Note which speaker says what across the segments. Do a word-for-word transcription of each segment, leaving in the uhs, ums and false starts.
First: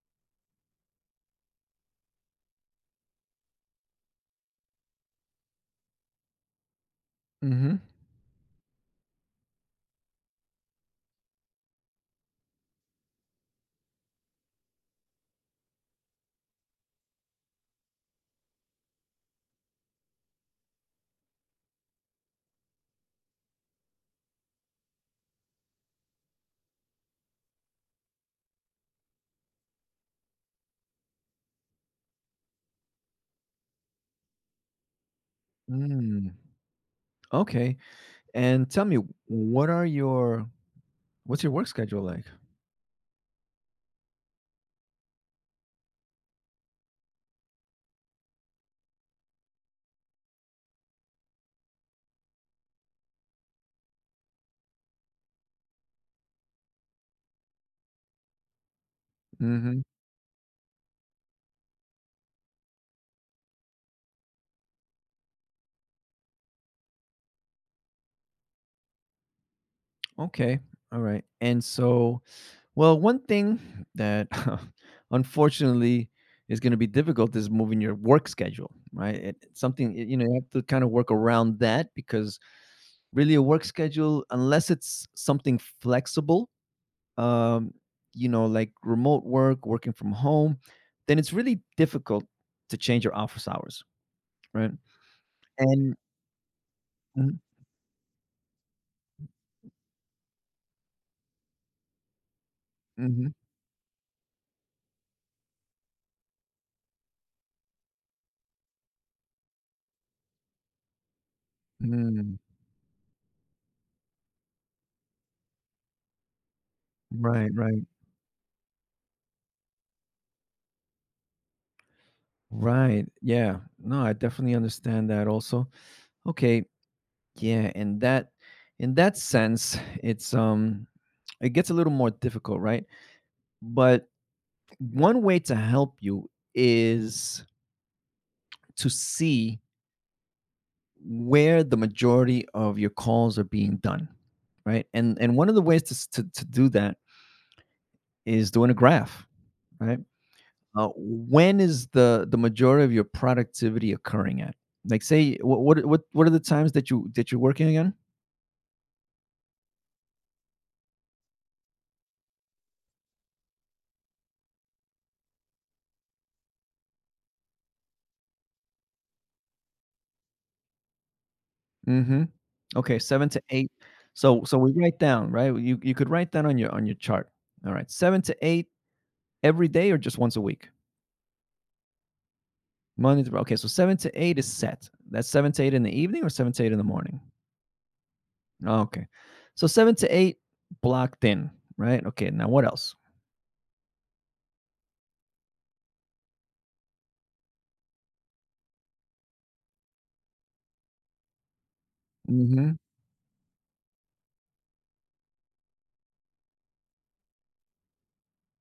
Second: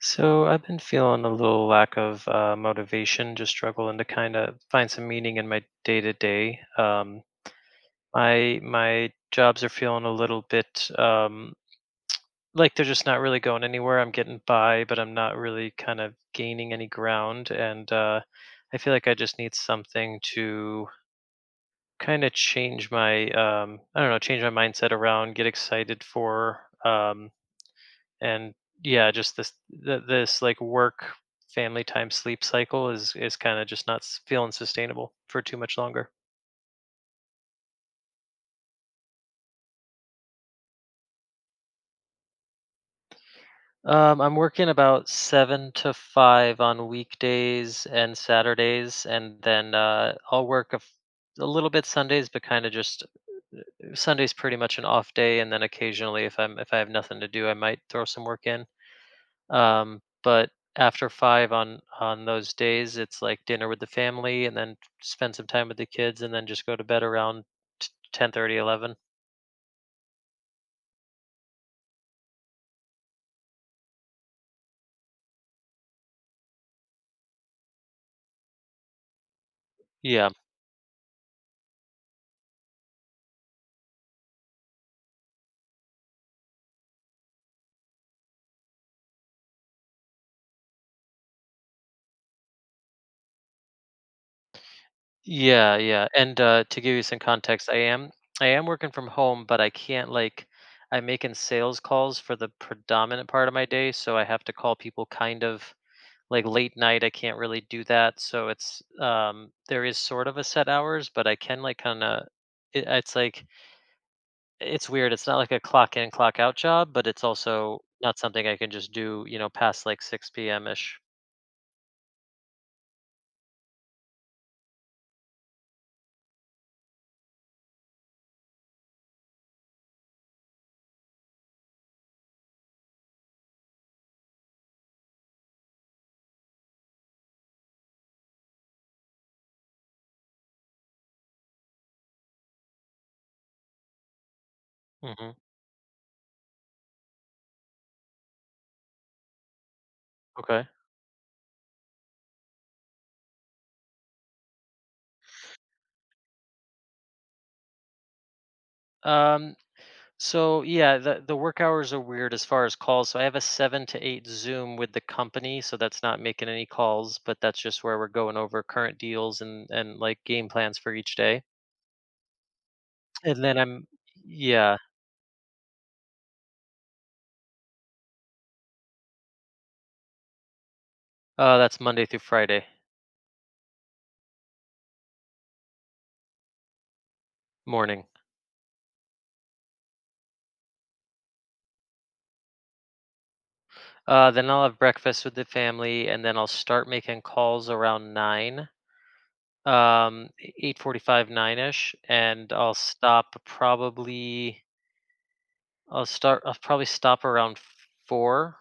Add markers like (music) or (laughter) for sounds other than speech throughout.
Speaker 1: So I've been feeling a little lack of uh, motivation, just struggling to kind of find some meaning in my day to day. Um,
Speaker 2: Mhm.
Speaker 1: My my jobs are feeling a little bit um, like they're just not really going anywhere. I'm getting by, but I'm not really kind of gaining any ground, and uh, I feel like I just need something to kind of change my um, I don't know, change my mindset around, get excited for. Um, and yeah, just this th- this like work family time sleep cycle is is kind of just not s- feeling sustainable for too much longer.
Speaker 2: Mm, okay, and tell me, what are your what's your work schedule like?
Speaker 1: Um, I'm working about seven to five on weekdays and Saturdays, and then uh, I'll work a, f- a little bit Sundays, but kind of just Sunday's pretty much an off day, and then occasionally if I'm if I have nothing to do, I might throw some work in.
Speaker 2: Mhm.
Speaker 1: Um, but after five on on those days, it's like dinner with the family and then spend some time with the kids and then just go to bed around t- ten thirty.
Speaker 2: Okay, alright, and so, well, one thing that (laughs) unfortunately is gonna be difficult is moving your work schedule, right? It it's something, you know,
Speaker 1: Yeah.
Speaker 2: you have to kinda work around that, because really a work schedule, unless it's something flexible, um, you know, like remote work, working from home, then it's really difficult to change your office hours, right?
Speaker 1: Yeah,
Speaker 2: And,
Speaker 1: yeah. And uh to give you some
Speaker 2: mhm,
Speaker 1: context, I am I am working from home, but I can't like I'm making sales calls for the predominant
Speaker 2: mhm,
Speaker 1: part of my day, so I have to call people kind of like late night. I can't really do that, so it's um there is sort of a set hours, but I can like kind of
Speaker 2: mm.
Speaker 1: it, it's like it's weird, it's not like a clock in, clock out job, but it's
Speaker 2: Right, right,
Speaker 1: also not something I can just do, you know, past, like, six p m-ish.
Speaker 2: right. Yeah. No, I definitely understand that also. Okay. Yeah. And that in that sense, it's, um it gets a little more difficult, right? But one way to help you is to see where the majority of your calls are being done, right? And
Speaker 1: Mhm,
Speaker 2: and one of the ways to s to to do that is doing a graph, right?
Speaker 1: okay.
Speaker 2: Uh, when is the the majority of your productivity occurring at? Like, say, what what what what are the times that you that you're working again?
Speaker 1: Um, so, yeah, the the work hours are weird as far as calls, so I have a seven to eight Zoom with the company, so that's not making any calls, but that's just where we're going over current deals and and, like, game plans for each day,
Speaker 2: Mhm. Okay, seven
Speaker 1: and
Speaker 2: to
Speaker 1: then
Speaker 2: eight.
Speaker 1: I'm
Speaker 2: So so we
Speaker 1: yeah,
Speaker 2: write down, right? Well, You you could write that on your on your chart. All right, seven to eight every day or just once a week?
Speaker 1: uh, that's Monday through Friday
Speaker 2: Monday through, okay, so seven to eight is set. That's seven to eight in the evening or seven to eight in the morning?
Speaker 1: morning.
Speaker 2: Okay. So seven to eight blocked in, right? Okay, now what else?
Speaker 1: Uh, then I'll have breakfast with the family, and then I'll start making calls around nine. um eight forty-five, nine-ish, and I'll
Speaker 2: Mhm.
Speaker 1: stop probably I'll start I'll probably stop around four,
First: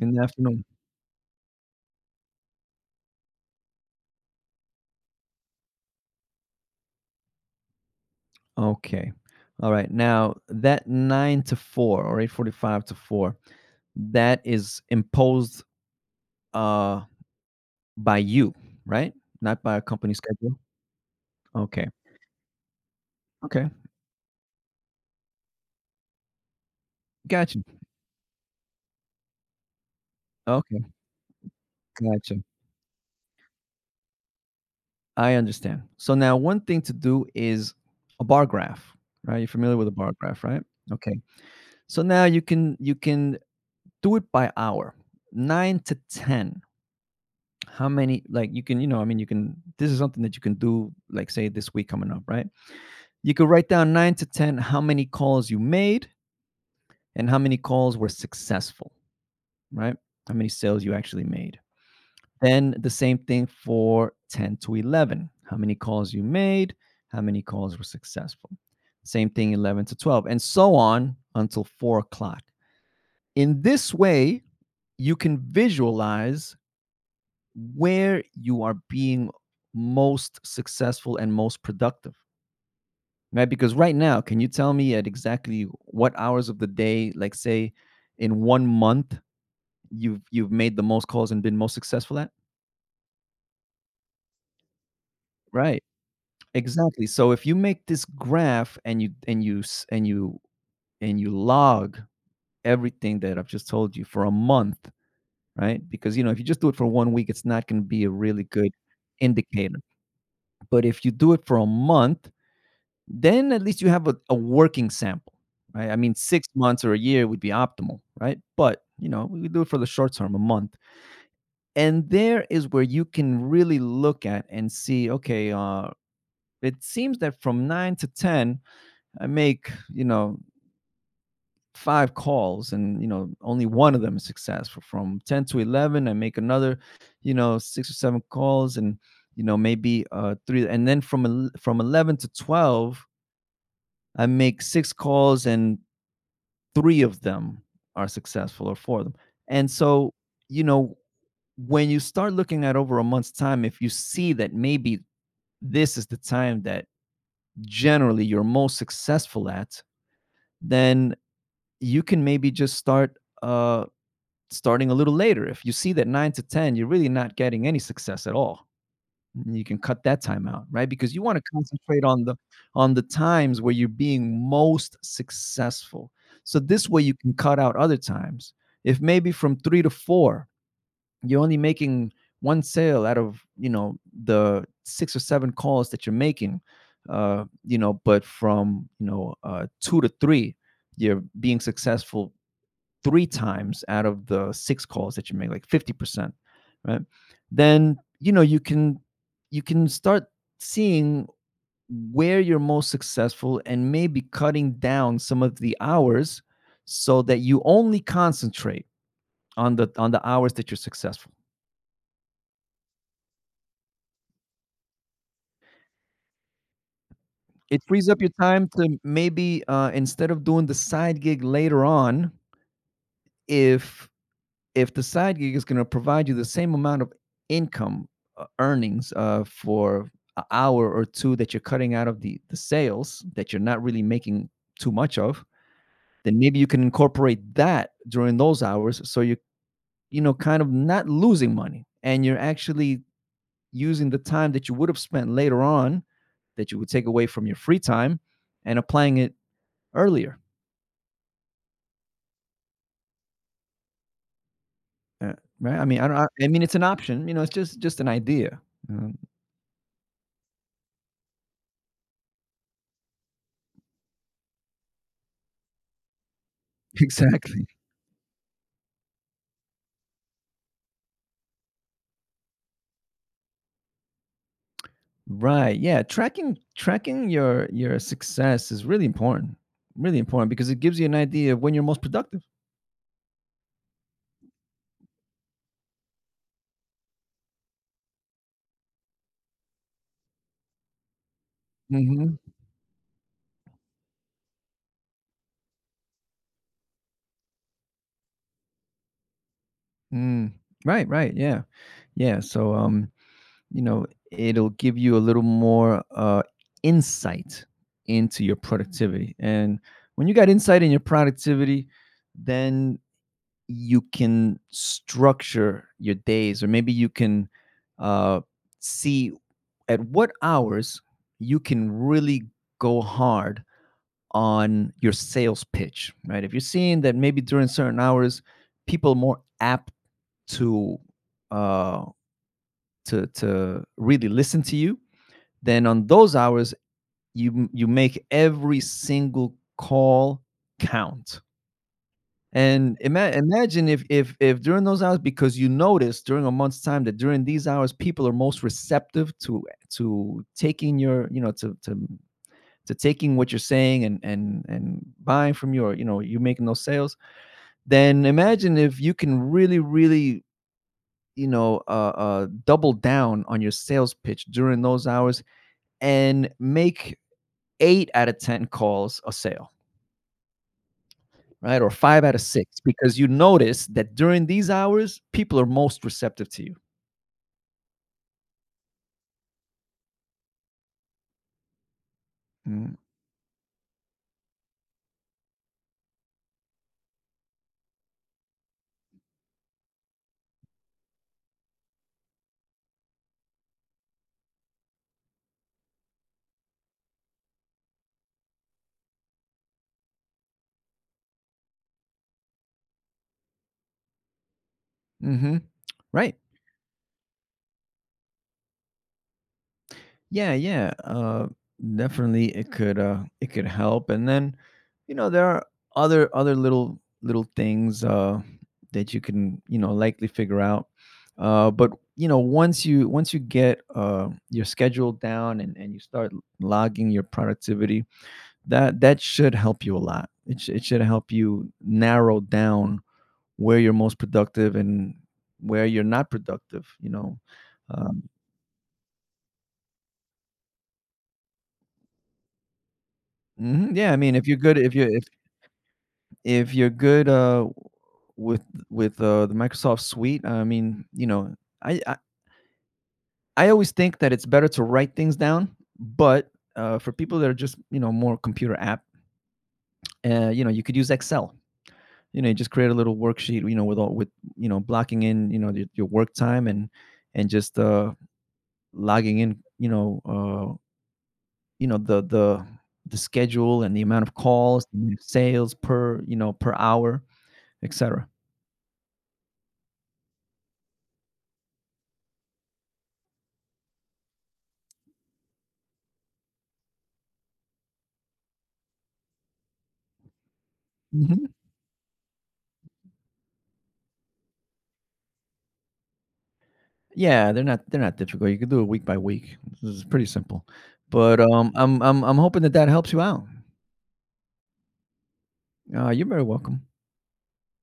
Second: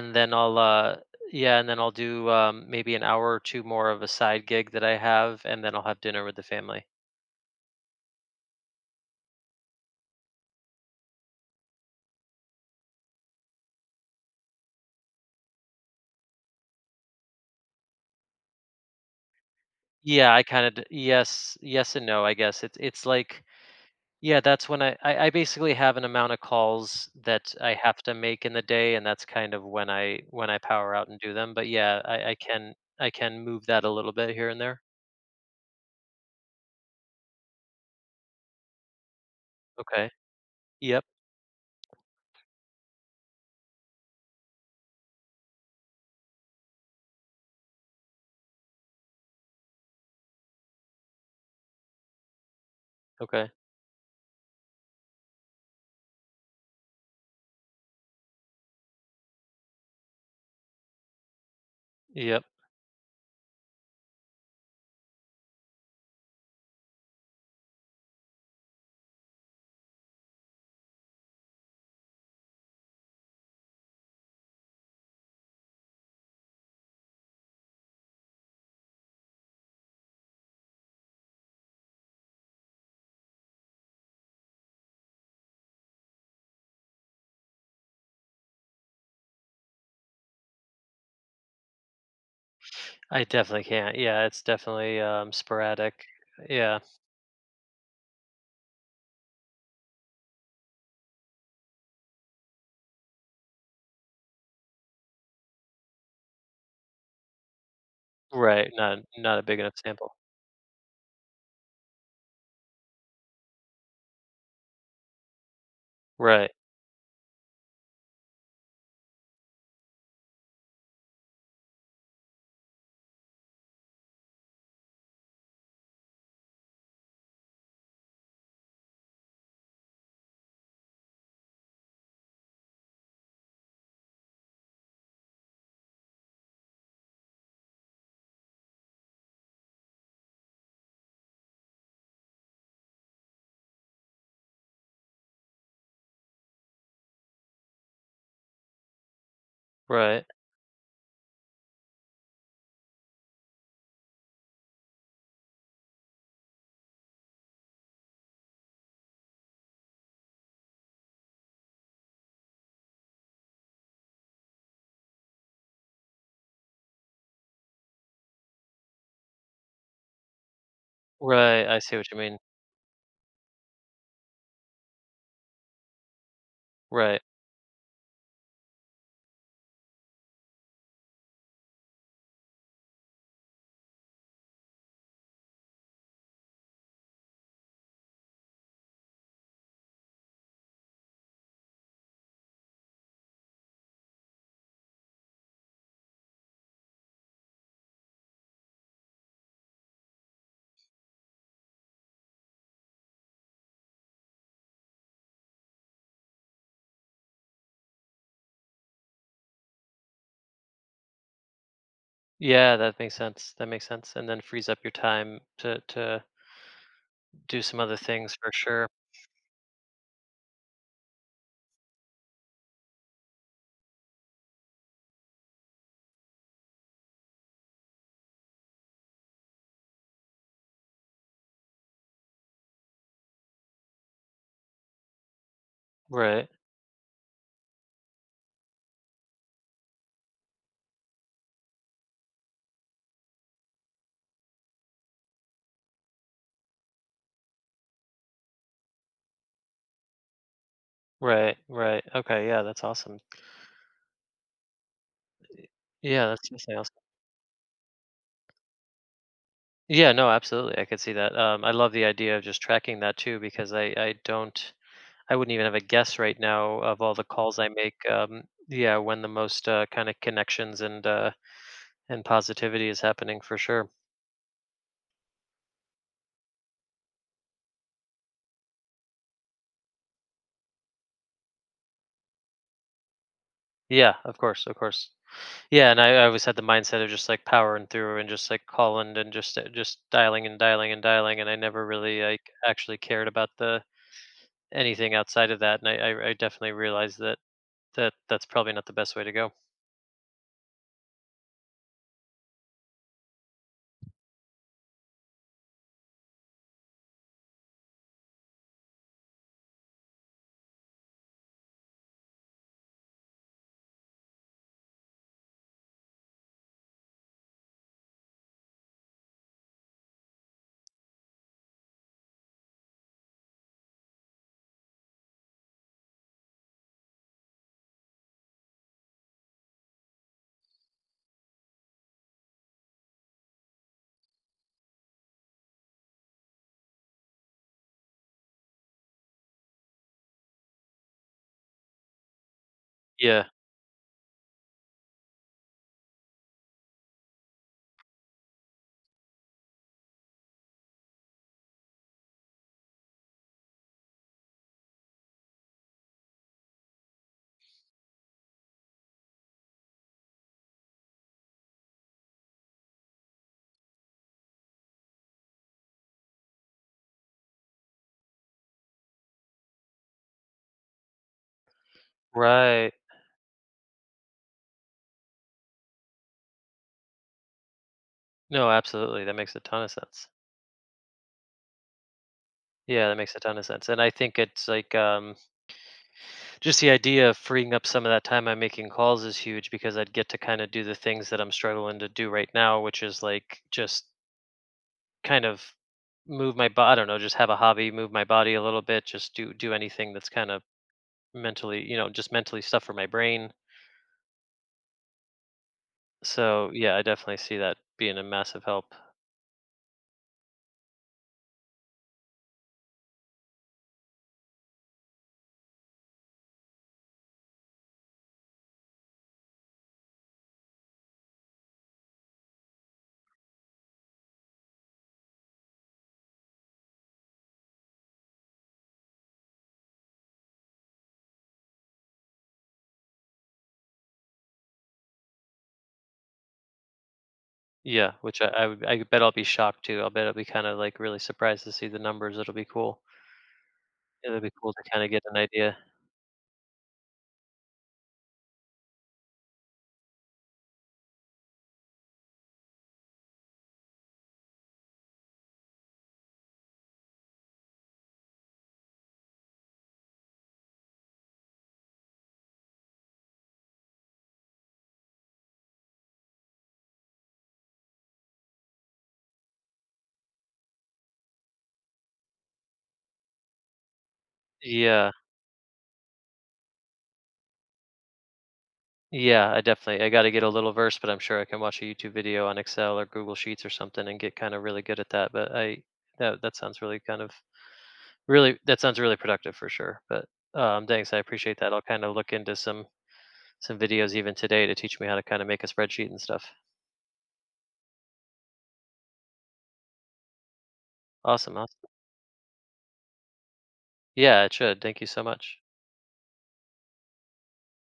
Speaker 2: In the
Speaker 1: then I'll
Speaker 2: afternoon.
Speaker 1: uh yeah and then I'll do um maybe an hour or two more of a side gig that I have, and then I'll have dinner with the family.
Speaker 2: Okay. Alright, now that nine to four or eight forty-five to four, that is imposed, uh, by you, right? Not by a company
Speaker 1: Yeah, I
Speaker 2: schedule?
Speaker 1: kind of, yes,
Speaker 2: Okay.
Speaker 1: yes and no, I guess. It's it's like
Speaker 2: Okay.
Speaker 1: Yeah, that's when I, I I basically have an amount of calls that
Speaker 2: Gotcha.
Speaker 1: I have to make in the day, and that's kind of when I when I
Speaker 2: Okay.
Speaker 1: power out and do them. But yeah, I I
Speaker 2: Gotcha.
Speaker 1: can I can move that a little bit here and there.
Speaker 2: I understand. So now one thing to do is a bar graph, right? You're familiar with a
Speaker 1: Okay.
Speaker 2: bar graph, right?
Speaker 1: Yep.
Speaker 2: Okay. So now you can you can do it by hour. nine to ten. How many, like, you can, you know, I mean, you can, this is something that you can do, like say this week coming up, right? You could
Speaker 1: Okay.
Speaker 2: write down nine to ten, how many calls you made and how many calls were successful, right? How many sales you actually made.
Speaker 1: Yep.
Speaker 2: Then the same thing for ten to eleven, how many calls you made, how many calls were successful. Same thing eleven to twelve, and so on until four o'clock. In this way, you can visualize where you are being most successful and most productive, right? Because right now, can you tell me at exactly what hours of the day, like say in one month, you've you've made the most calls and been most successful at?
Speaker 1: I definitely can't. Yeah, it's definitely um
Speaker 2: Right.
Speaker 1: sporadic. Yeah.
Speaker 2: Exactly. So if you make this graph and you and you s- and you and you log everything that I've just told you for a month, right? Because, you know, if you just do it for one week, it's not going to be a really
Speaker 1: Right.
Speaker 2: good
Speaker 1: Not not a big enough
Speaker 2: indicator.
Speaker 1: sample.
Speaker 2: But if you do it for a month, then at least you have a, a working sample, right? I mean, six
Speaker 1: Right.
Speaker 2: months or a year would be optimal, right? But, you know, we do it for the short term, a month, and there is where you can really look at and see. Okay, uh, it seems that from nine to ten, I make, you know, five calls, and, you know, only one of them is successful. From ten to eleven, I make another, you know, six or seven calls, and, you know, maybe uh three, and then from el- from eleven to twelve, I make six calls and three of them are successful, or four of them. And so,
Speaker 1: Right.
Speaker 2: you know, when you start looking at over a month's time, if you see that maybe this is the time that generally you're most successful at, then you can maybe just start uh, starting a little later. If you see that nine to ten, you're really not getting any success at all, and you can cut that time out, right? Because you want to
Speaker 1: Right. I see
Speaker 2: concentrate
Speaker 1: what you
Speaker 2: on the
Speaker 1: mean.
Speaker 2: on the times where you're being most successful. So this way you
Speaker 1: Right.
Speaker 2: can cut out other times. If maybe from three to four, you're only making one sale out of, you know, the six or seven calls that you're making, uh, you know, but from, you know, uh, two to three, you're being successful three times out of the six calls that you make, like fifty percent, right? Then, you know, you can you can start seeing where you're most successful and maybe cutting down some of the hours so that you only concentrate on the on the hours that you're successful.
Speaker 1: Yeah, that makes sense. That makes sense. And then frees up your time to to do some
Speaker 2: It
Speaker 1: other
Speaker 2: frees up your
Speaker 1: things for
Speaker 2: time
Speaker 1: sure.
Speaker 2: to maybe, uh, instead of doing the side gig later on, if if the side gig is going to provide you the same amount of income, uh, earnings, uh, for an hour or two that you're cutting out of the the sales that you're not really making too much of, then
Speaker 1: Right.
Speaker 2: maybe you can incorporate that during those hours, so you you know, kind of not losing money, and you're actually using the time that you would have spent later on, that you would take away from your free time, and applying it earlier.
Speaker 1: Right. Right. Okay. Yeah, that's awesome.
Speaker 2: Uh, right? I mean, I don't
Speaker 1: Yeah,
Speaker 2: I,
Speaker 1: that's
Speaker 2: I mean it's
Speaker 1: definitely
Speaker 2: an
Speaker 1: awesome.
Speaker 2: option, you know, it's just just an idea. Um,
Speaker 1: Yeah, no, absolutely. I could see that. Um, I love the idea of just tracking that too because I I don't, I wouldn't even have a guess right now of
Speaker 2: (laughs)
Speaker 1: all the calls
Speaker 2: exactly.
Speaker 1: I make. Um, yeah, when the most uh, kind of connections and uh, and positivity is happening for sure.
Speaker 2: Right. Yeah. Tracking tracking your your success is really important. Really important, because it gives you an idea of when you're most productive.
Speaker 1: Yeah, of course, of course. Yeah, and I, I always had the mindset of just like powering through and just like calling and just uh, just dialing and dialing and dialing, and I never really
Speaker 2: Mhm.
Speaker 1: like actually cared about the anything outside of that. And I I, I definitely realized that that that's probably not the best way to go.
Speaker 2: Mm. Right, right. Yeah. Yeah. So, um, you know, it'll give you a little more uh insight into your productivity. And when you got insight in your productivity, then you can structure your days, or maybe you can, uh, see at what hours you can really go hard on your sales pitch, right? If you're seeing that maybe during certain hours, people are more apt to, uh, to to really listen to you, then on those hours you you make every single call count. And ima
Speaker 1: Yeah.
Speaker 2: imagine if, if if during those hours, because you notice during a month's time that during these hours, people are most receptive to to taking your, you know, to to to taking what you're saying and and and buying from you or, you know, you making those sales. Then imagine if you can really, really, you know, uh, uh, double down on your sales pitch during those hours and make eight out of ten calls a sale, right? Or five out of six,
Speaker 1: Right.
Speaker 2: because you notice that during these hours, people are most receptive to you.
Speaker 1: No, absolutely. That makes a ton of sense.
Speaker 2: Mm.
Speaker 1: Yeah, that makes a ton of sense. And I think it's like um just the idea of freeing up some of that time I'm making calls is huge because I'd get to kind of do the things that I'm struggling to do right now, which is like just kind of move my body. I don't know, just have a hobby, move my body a little bit, just do do anything that's kind of mentally, you know, just mentally stuff for my brain.
Speaker 2: Hmm. Right.
Speaker 1: So yeah, I definitely see that being a massive help.
Speaker 2: Yeah, yeah. Uh, definitely, it could, uh, it could help. And then, you know, there are other other little little things, uh, that you can, you know, likely figure out. Uh, but, you know, once you once you get, uh, your schedule down, and and you start l- logging your productivity, that that should help you a lot. It sh- it should help you narrow down where you're most productive and where you're not productive. You know.
Speaker 1: Yeah,
Speaker 2: Um,
Speaker 1: which I, I would, I bet I'll be shocked too. I'll bet I'll be kind of like really surprised to see the numbers. It'll be cool.
Speaker 2: mhm, yeah, I mean,
Speaker 1: It'll
Speaker 2: if
Speaker 1: be
Speaker 2: you're
Speaker 1: cool
Speaker 2: good,
Speaker 1: to
Speaker 2: if
Speaker 1: kind
Speaker 2: you
Speaker 1: of
Speaker 2: are
Speaker 1: get an idea.
Speaker 2: if you're good, uh, with with uh, the Microsoft Suite. I mean, you know, I, I I always think that it's better to write things down, but, uh, for people that are just, you know, more computer app, uh, you know, you could use Excel. You know, you just create a little worksheet. You know, with all, with, you know, blocking in, you know, your, your work time, and and just, uh, logging in. You know, uh, you know, the the the schedule and the amount of calls, the
Speaker 1: Yeah.
Speaker 2: amount of sales per, you know, per hour, et cetera.
Speaker 1: Yeah, I definitely, I got to get a little versed, but I'm sure I can watch a YouTube video on Excel or Google Sheets or something and get kind of really good at that. But I that that sounds really kind of really that sounds really productive for sure. But um, thanks, I appreciate that. I'll kind of look into some some videos even today to teach me how to kind of make a spreadsheet and stuff.
Speaker 2: Yeah, they're not they're not difficult. You can do it week by week. This is pretty simple. But,
Speaker 1: Awesome,
Speaker 2: um,
Speaker 1: awesome.
Speaker 2: I'm I'm I'm hoping that that helps you out.
Speaker 1: Yeah, it should. Thank you so much.
Speaker 2: Uh, you're very welcome.